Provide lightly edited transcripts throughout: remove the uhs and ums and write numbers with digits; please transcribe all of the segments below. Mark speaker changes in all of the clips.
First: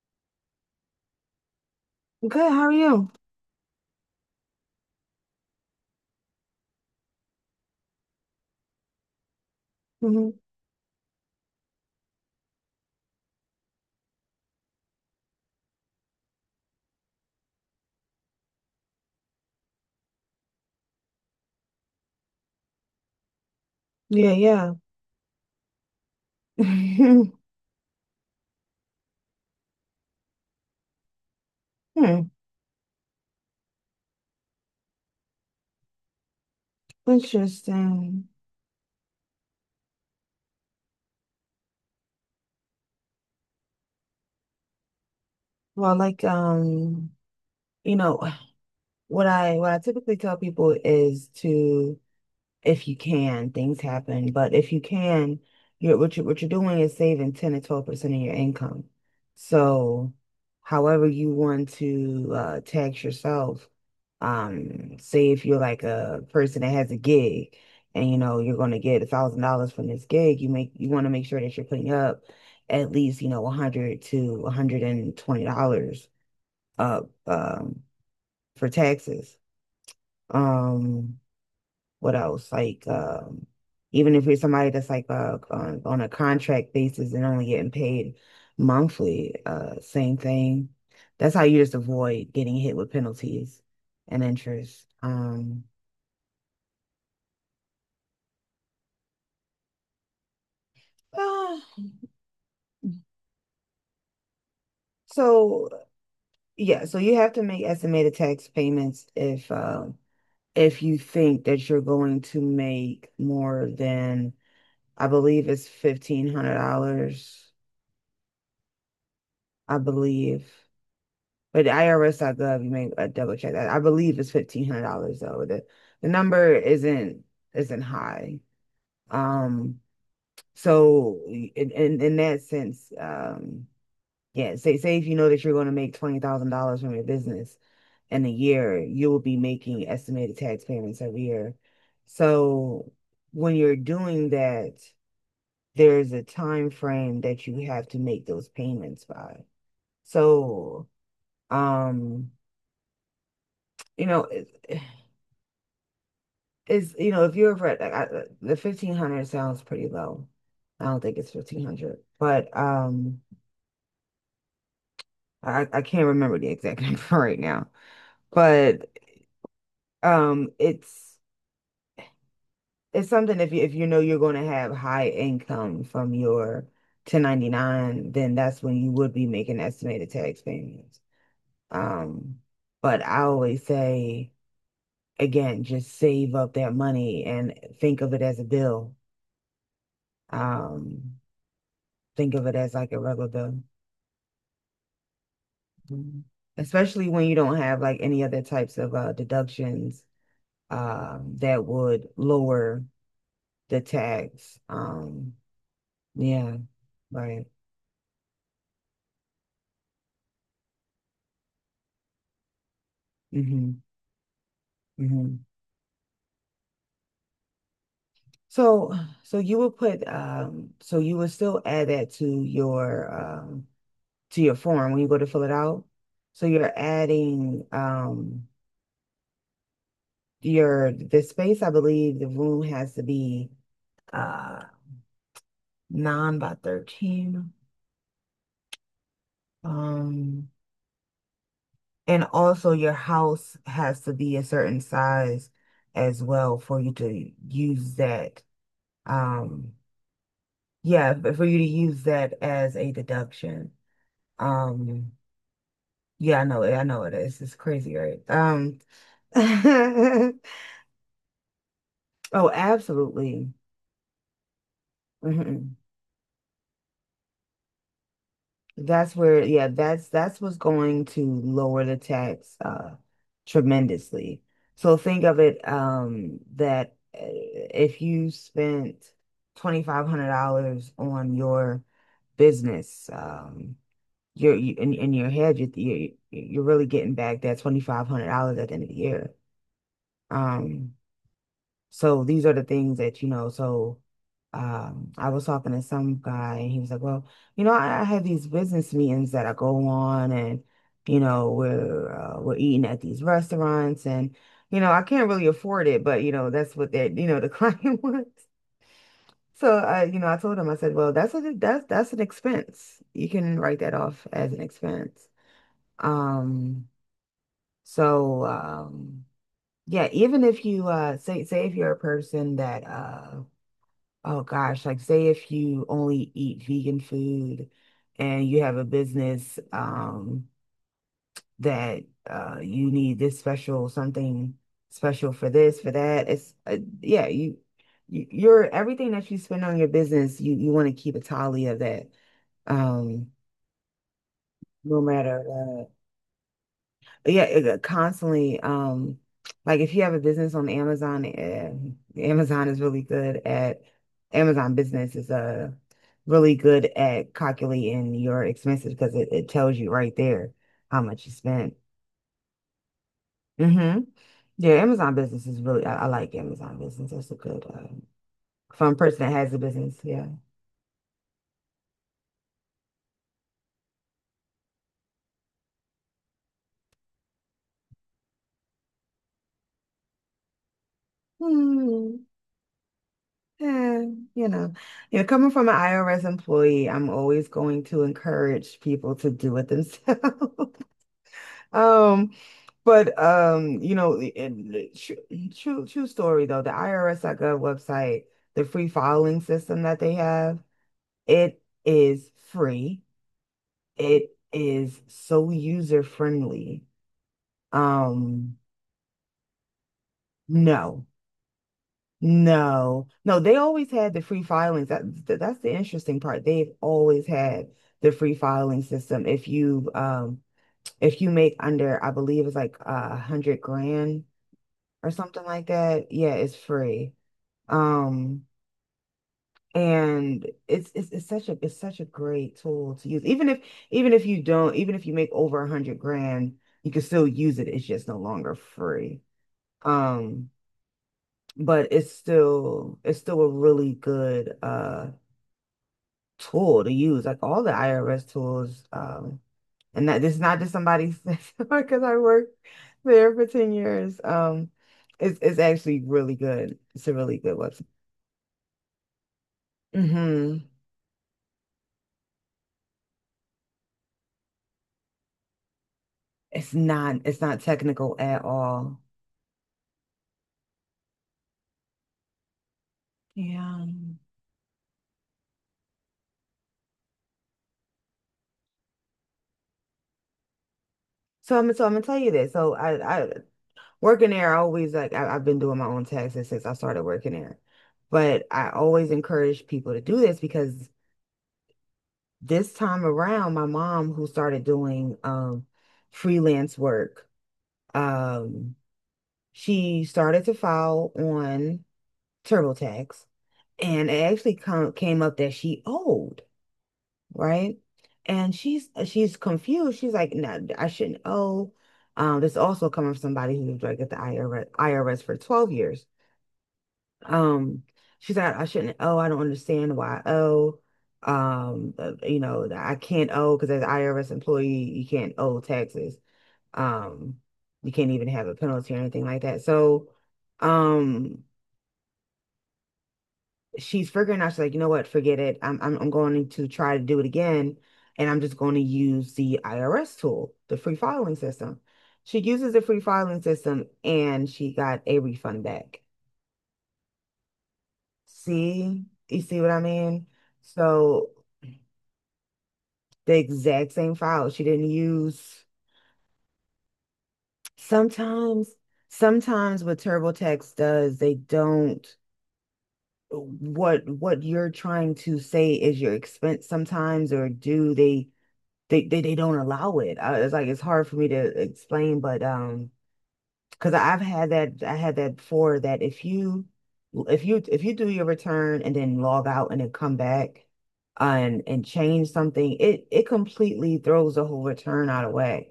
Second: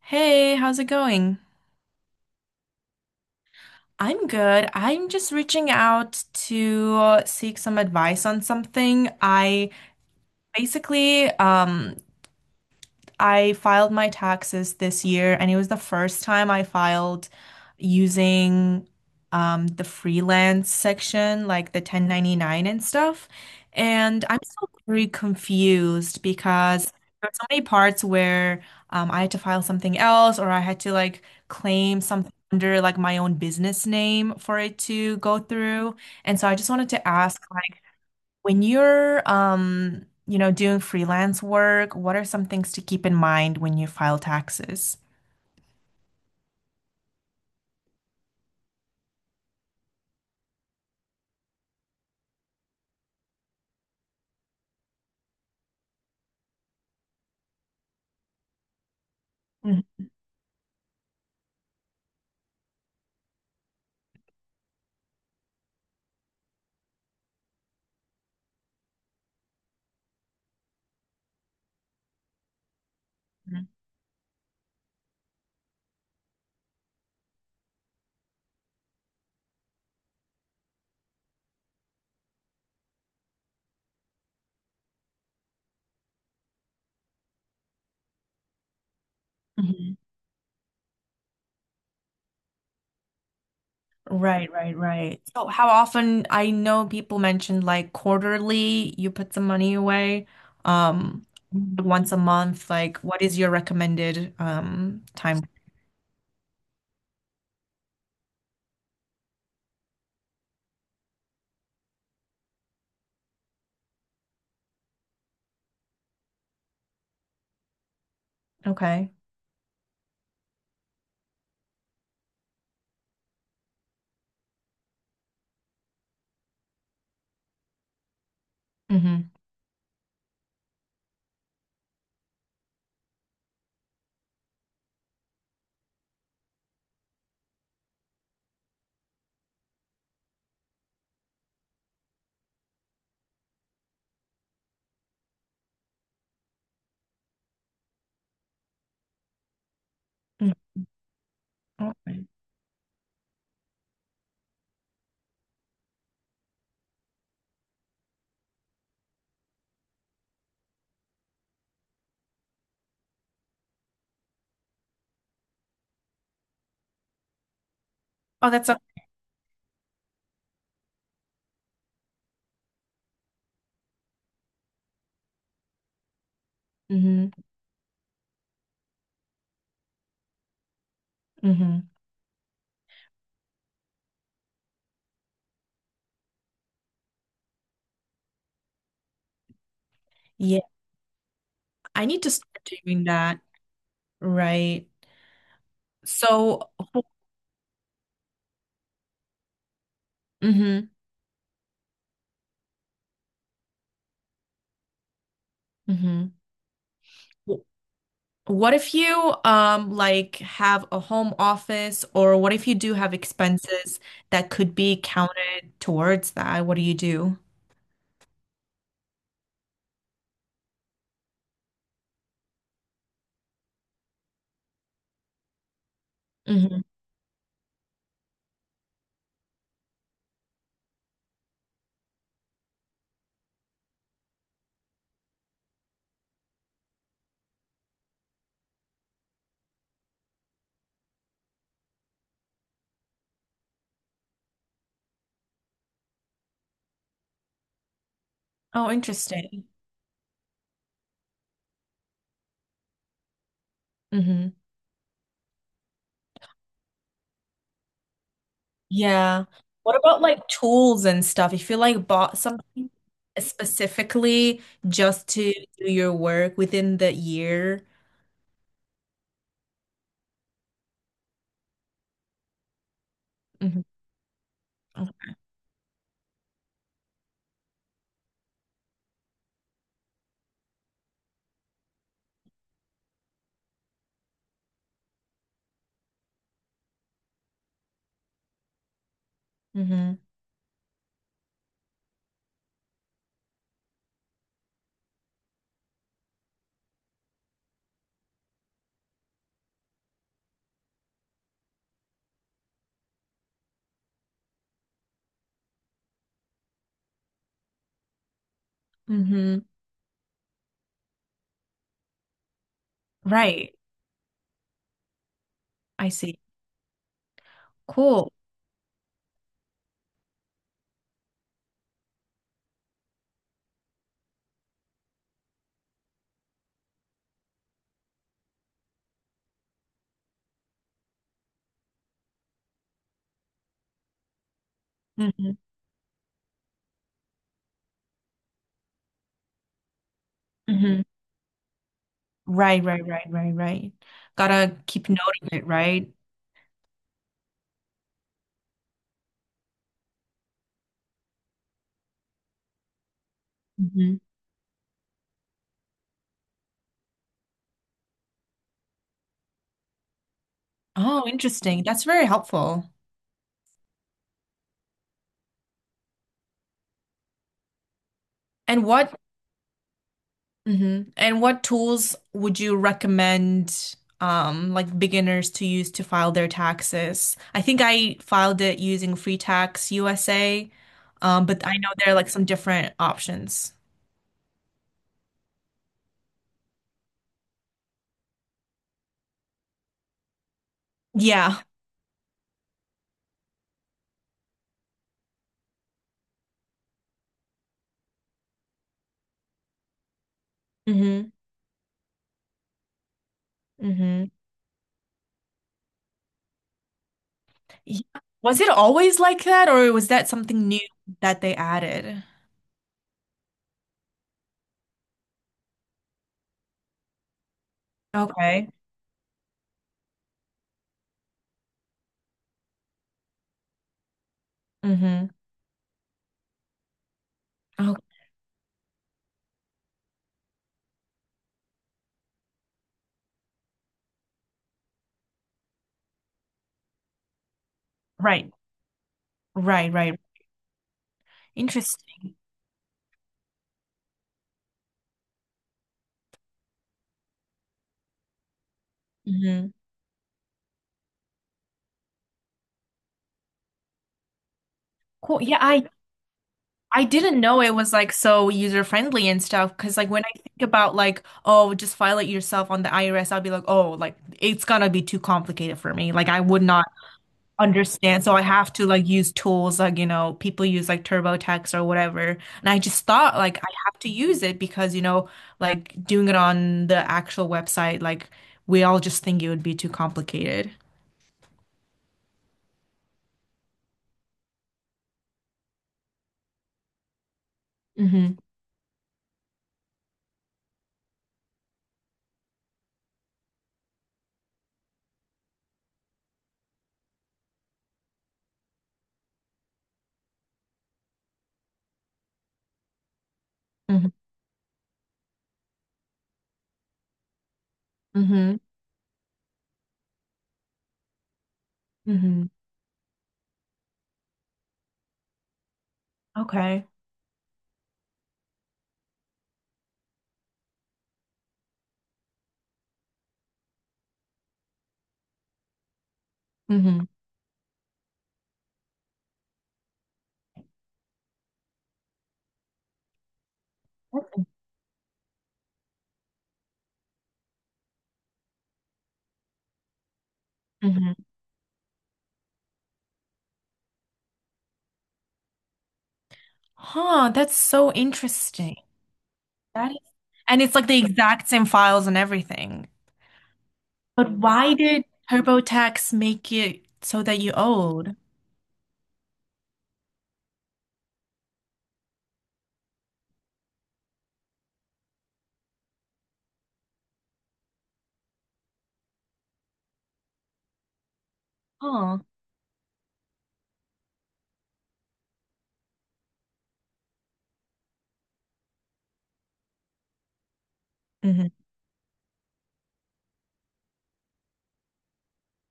Speaker 1: Hey, how's it going?
Speaker 2: Good, how are you?
Speaker 1: I'm good. I'm just reaching out to seek some advice on something. I
Speaker 2: Hmm.
Speaker 1: basically I filed my taxes this year, and it was the first time I filed using the freelance section, like the 1099 and stuff. And
Speaker 2: Yeah,
Speaker 1: I'm still
Speaker 2: yeah.
Speaker 1: very confused because there are so many parts where I had to file something else, or I had to like claim
Speaker 2: Hmm.
Speaker 1: something under like my own business name for it to go through. And so I just wanted to ask
Speaker 2: Interesting.
Speaker 1: when you're, doing freelance work, what are some things to keep in mind when you file taxes?
Speaker 2: Well, like you know, what I typically tell people is to if you can, things happen. But if you can, you're what you what you're doing is saving 10 to 12% of your income.
Speaker 1: Mhm,
Speaker 2: So however you want to tax yourself, say if you're like a person that has a gig and you know you're gonna get $1,000 from this gig, you want to make sure that you're putting up at least, 100 to 120 dollars up for taxes. Um, what else? Like, even if you're somebody that's like on a contract basis and only getting paid monthly,
Speaker 1: mhm.
Speaker 2: same thing. That's how you just avoid getting hit with penalties and
Speaker 1: Right, right,
Speaker 2: interest.
Speaker 1: right. So how often, I know people mentioned like quarterly, you put some money away, um,
Speaker 2: Ah,
Speaker 1: once a month, like what is your recommended time?
Speaker 2: so yeah, so you have to make estimated tax payments if you think that you're going to make more than I believe it's $1,500,
Speaker 1: Okay.
Speaker 2: I believe. But the IRS.gov, you may double check that. I believe it's $1,500 though. The number isn't high.
Speaker 1: Mm-hmm.
Speaker 2: Um, so in that sense, yeah, say if you know that you're going to make $20,000 from your business in a year, you will be making estimated tax payments every year. So when you're doing that, there's a time frame that you have to make those payments by. So,
Speaker 1: Okay.
Speaker 2: um, you know. it- is, if you're over at like the 1,500 sounds pretty low. I don't think it's 1,500, but I can't remember the exact number right now.
Speaker 1: Oh, that's a.
Speaker 2: But um it's it's something. If you know you're going to have high income from your
Speaker 1: hmm
Speaker 2: 1099, then that's when you would be making estimated tax payments.
Speaker 1: hmm
Speaker 2: um but I always say, again, just save up that money and think of it as a bill.
Speaker 1: Yeah,
Speaker 2: um
Speaker 1: I need to
Speaker 2: think of it
Speaker 1: start
Speaker 2: as like a
Speaker 1: doing
Speaker 2: regular
Speaker 1: that.
Speaker 2: bill.
Speaker 1: Right.
Speaker 2: Mhm.
Speaker 1: So,
Speaker 2: Especially when you don't have like any other types of deductions
Speaker 1: hmm
Speaker 2: that would lower the tax.
Speaker 1: hmm
Speaker 2: Yeah, right.
Speaker 1: what if you like have a home office, or what if you do have
Speaker 2: Hmm.
Speaker 1: expenses that could be
Speaker 2: Hmm.
Speaker 1: counted towards that? What do you do?
Speaker 2: So, so you would still add that to your form when you go to fill it out. So you're
Speaker 1: Hmm
Speaker 2: adding your the space. I believe the room has to be uh, 9 by 13. Um, And also your house has to be a certain size as well for you to use that.
Speaker 1: Oh, interesting.
Speaker 2: Um, yeah, but for you to use that as a deduction.
Speaker 1: Hmm
Speaker 2: Um, yeah, I know it. I know it is. It's crazy, right?
Speaker 1: Yeah. What about
Speaker 2: Oh,
Speaker 1: like tools and stuff? If you like bought something
Speaker 2: absolutely.
Speaker 1: specifically just to
Speaker 2: Mhm.
Speaker 1: do your work within the year.
Speaker 2: That's where, yeah, that's what's going to lower the tax
Speaker 1: Hmm
Speaker 2: tremendously. So think of it, that, if you spent $2,500 on your business, in your head, you're, you're really getting back that $2,500 at the end of the year.
Speaker 1: hmm
Speaker 2: Um so these are the things that, so I was talking to some guy and he was like, well, I have these business meetings that I go on, and we're we're eating at these restaurants, and I can't really afford it, but that's what that you know, the client wants.
Speaker 1: hmm
Speaker 2: So I told him, I said, well, that's a that's that's an expense. You can
Speaker 1: Right.
Speaker 2: write that off as an expense.
Speaker 1: I see.
Speaker 2: Um,
Speaker 1: Cool.
Speaker 2: so yeah, even if you say if you're a person that oh gosh, like say if you only eat vegan food and you have a business that you need this special something, special for
Speaker 1: hmm
Speaker 2: this, for that. It's, yeah, you your everything that you spend on your business, you want to
Speaker 1: hmm
Speaker 2: keep a tally of that,
Speaker 1: Right, right,
Speaker 2: um
Speaker 1: right, right, right. Gotta
Speaker 2: no
Speaker 1: keep note of it,
Speaker 2: matter.
Speaker 1: right?
Speaker 2: Yeah, it, constantly. Like if you have a business on Amazon, Amazon is really good at
Speaker 1: hmm
Speaker 2: Amazon Business is really good at calculating your expenses because it tells you right there how much
Speaker 1: Oh,
Speaker 2: you spent.
Speaker 1: interesting. That's very helpful.
Speaker 2: Hmm. Yeah, Amazon Business is really — I like Amazon Business. That's a good
Speaker 1: And
Speaker 2: fun
Speaker 1: what,
Speaker 2: person that has a business. Yeah.
Speaker 1: hmm and what tools would you recommend, like beginners to use to file their taxes? I think I filed it using Free Tax USA, but I know there are
Speaker 2: Hmm.
Speaker 1: like some different options.
Speaker 2: Yeah, you know, coming from an IRS employee, I'm always going to encourage people to do it themselves.
Speaker 1: Yeah.
Speaker 2: Um, but and the true, true true story though, the IRS.gov website, the free filing system that they have,
Speaker 1: hmm
Speaker 2: it is free.
Speaker 1: hmm
Speaker 2: It is so user friendly.
Speaker 1: Yeah.
Speaker 2: Um,
Speaker 1: Was it always like that, or was that something new
Speaker 2: no.
Speaker 1: that they added?
Speaker 2: No. No, they always had the free filings. That's the interesting part. They've always had the free
Speaker 1: Okay.
Speaker 2: filing system. If you make under, I believe it's like 100 grand or
Speaker 1: hmm
Speaker 2: something like that. Yeah, it's free.
Speaker 1: Oh,
Speaker 2: Um, and it's such a great tool to use. Even if you make over 100 grand, you can still use it. It's just no
Speaker 1: right.
Speaker 2: longer free.
Speaker 1: Right, right.
Speaker 2: Um, but it's
Speaker 1: Interesting.
Speaker 2: still it's still a really good tool to use. Like all the IRS tools,
Speaker 1: Hmm
Speaker 2: and that this is not just somebody because I worked there for 10 years. It's
Speaker 1: Cool. Yeah,
Speaker 2: it's
Speaker 1: I
Speaker 2: actually really good.
Speaker 1: I
Speaker 2: It's a really
Speaker 1: didn't
Speaker 2: good
Speaker 1: know it
Speaker 2: website.
Speaker 1: was like so user friendly and stuff. Because like when I think
Speaker 2: Hmm.
Speaker 1: about like, oh, just file it yourself on the IRS, I'll be like, oh, like it's gonna be too complicated for me. Like I would
Speaker 2: It's
Speaker 1: not
Speaker 2: not it's not technical
Speaker 1: understand. So I
Speaker 2: at
Speaker 1: have to
Speaker 2: all.
Speaker 1: like use tools like, you know, people use like TurboTax or whatever. And I just thought like I
Speaker 2: Yeah.
Speaker 1: have to use it because, you know, like doing it on the actual website, like we all just think it would be too complicated.
Speaker 2: So I'm gonna tell you this. So I working there, I always like I, I've been doing my own taxes since I started working there.
Speaker 1: Mm-hmm.
Speaker 2: But I always encourage people to do this because this time around, my mom, who started doing freelance work, um, she started to file on TurboTax,
Speaker 1: Mm-hmm.
Speaker 2: and it actually came up that she owed. Right? And
Speaker 1: Mm-hmm.
Speaker 2: she's confused. She's like, no, I shouldn't owe.
Speaker 1: Mm-hmm.
Speaker 2: This also coming from somebody who was like at the IRS for 12 years.
Speaker 1: Okay.
Speaker 2: Um, she's like, I shouldn't owe. I don't understand why I owe. I can't owe because as an IRS employee, you can't owe taxes.
Speaker 1: hmm
Speaker 2: Um, you can't even have a penalty or anything like that. So, um, she's figuring out. She's like, you know what, forget it. I'm going to try to do it again, and I'm just going to use the IRS tool, the free
Speaker 1: hmm
Speaker 2: filing system. She uses the free filing system and she got a refund back.
Speaker 1: Huh, that's so interesting.
Speaker 2: See you see what I
Speaker 1: That is,
Speaker 2: mean
Speaker 1: and it's like the
Speaker 2: so
Speaker 1: exact same files and everything.
Speaker 2: the exact same
Speaker 1: But
Speaker 2: file. She
Speaker 1: why
Speaker 2: didn't
Speaker 1: did
Speaker 2: use —
Speaker 1: TurboTax make it so that you owed?
Speaker 2: sometimes sometimes what TurboTax does, they don't — what you're trying to say is your expense sometimes, or do they don't allow it. It's like it's hard for me to
Speaker 1: Huh.
Speaker 2: explain, but because I had that before, that if you do your return and then log out and then come back,
Speaker 1: hmm
Speaker 2: and change something, it completely throws the whole return out of whack.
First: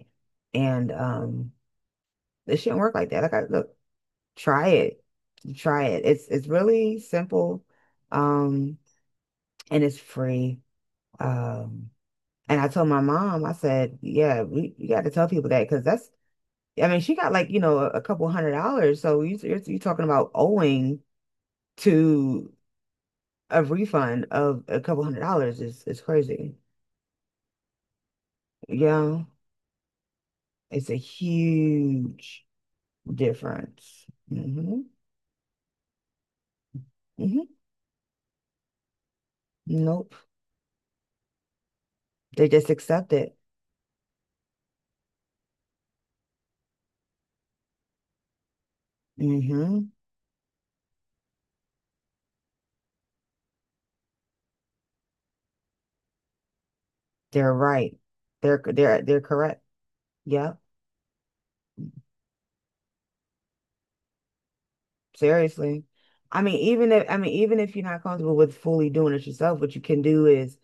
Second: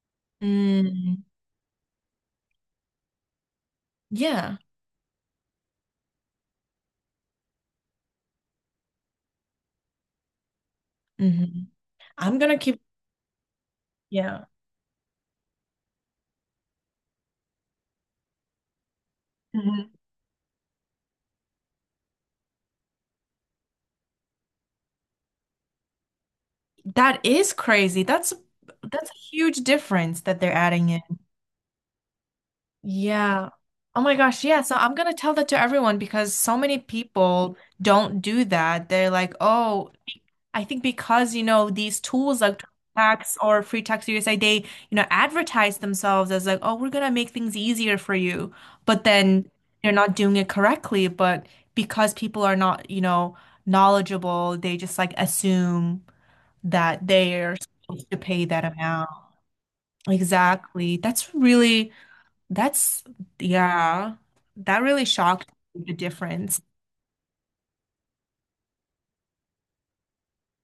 Speaker 2: And
Speaker 1: Mm,
Speaker 2: it shouldn't work like that. Like, I look,
Speaker 1: yeah.
Speaker 2: try it, try it. It's really simple, um, and it's free.
Speaker 1: hmm
Speaker 2: Um,
Speaker 1: I'm gonna
Speaker 2: And I
Speaker 1: keep,
Speaker 2: told my mom, I said, yeah,
Speaker 1: yeah.
Speaker 2: you got to tell people that, because I mean, she got like, a couple hundred dollars. So you're
Speaker 1: Mhm.
Speaker 2: talking about owing to a refund of a couple hundred dollars, is crazy.
Speaker 1: That is crazy. That's a
Speaker 2: Yeah,
Speaker 1: huge difference that they're
Speaker 2: it's
Speaker 1: adding
Speaker 2: a
Speaker 1: in.
Speaker 2: huge
Speaker 1: Yeah. Oh
Speaker 2: difference.
Speaker 1: my gosh, yeah. So
Speaker 2: Hmm.
Speaker 1: I'm gonna tell that to everyone because so many
Speaker 2: Hmm.
Speaker 1: people don't do that. They're like, oh,
Speaker 2: Nope.
Speaker 1: I think because, you know, these tools
Speaker 2: They
Speaker 1: like
Speaker 2: just accept it.
Speaker 1: Tax or Free Tax USA, they, you know, advertise themselves as like, oh, we're gonna make things easier for you. But then
Speaker 2: Hmm.
Speaker 1: they're not doing it correctly. But because people are not, you know, knowledgeable, they just like assume that
Speaker 2: They're
Speaker 1: they're
Speaker 2: right.
Speaker 1: supposed to pay that amount.
Speaker 2: They're correct. Yeah,
Speaker 1: Exactly. That's really, that's, yeah, that really shocked
Speaker 2: seriously.
Speaker 1: me, the difference.
Speaker 2: I mean, even if you're not comfortable with fully doing it yourself, what you can do is,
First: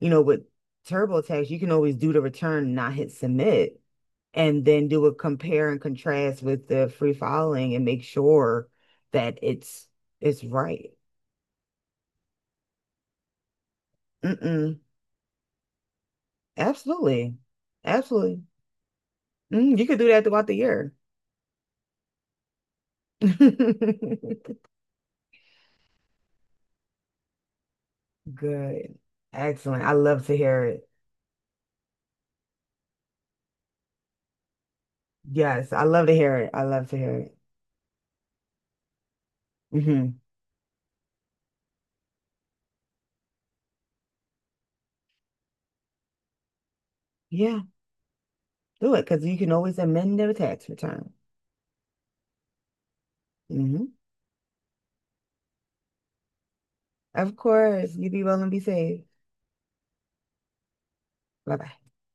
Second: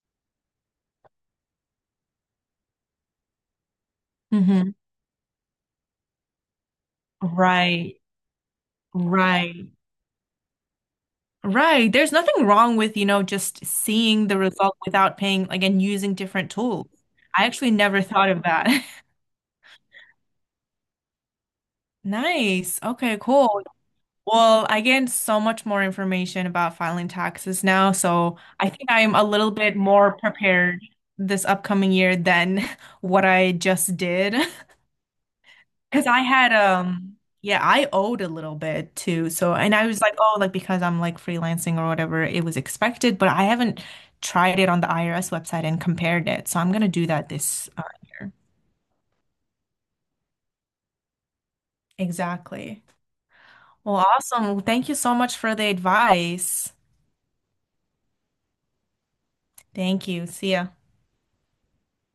Speaker 2: with TurboTax, you can always do the return, not hit submit, and
Speaker 1: Hmm
Speaker 2: then do a compare and contrast with the free filing and
Speaker 1: Right.
Speaker 2: make sure that
Speaker 1: Right.
Speaker 2: it's right.
Speaker 1: Right. There's nothing wrong with, you know, just seeing the result
Speaker 2: Mm-mm.
Speaker 1: without paying, like, and using different tools.
Speaker 2: Absolutely.
Speaker 1: I actually never thought
Speaker 2: Absolutely.
Speaker 1: of that.
Speaker 2: Mm, you could do that throughout the year.
Speaker 1: Nice. Okay, cool. Well, I get so much more information about filing taxes now, so I think
Speaker 2: Good.
Speaker 1: I'm a little bit
Speaker 2: Excellent. I
Speaker 1: more
Speaker 2: love to hear
Speaker 1: prepared
Speaker 2: it.
Speaker 1: this upcoming year than what I just did.
Speaker 2: Yes, I love
Speaker 1: Because
Speaker 2: to
Speaker 1: I
Speaker 2: hear it.
Speaker 1: had
Speaker 2: I love to hear it.
Speaker 1: yeah, I owed a little bit too. So and I was like,
Speaker 2: Hmm.
Speaker 1: oh, like because I'm like freelancing or whatever, it was expected, but I haven't tried it on the IRS website and compared it. So I'm gonna do that
Speaker 2: Yeah,
Speaker 1: this year.
Speaker 2: do it, because you can always amend their tax return.
Speaker 1: Exactly.
Speaker 2: Hmm.
Speaker 1: Well, awesome. Thank you so much for the advice.
Speaker 2: Of course. You be well and be safe.
Speaker 1: Thank you. See ya.
Speaker 2: Bye bye.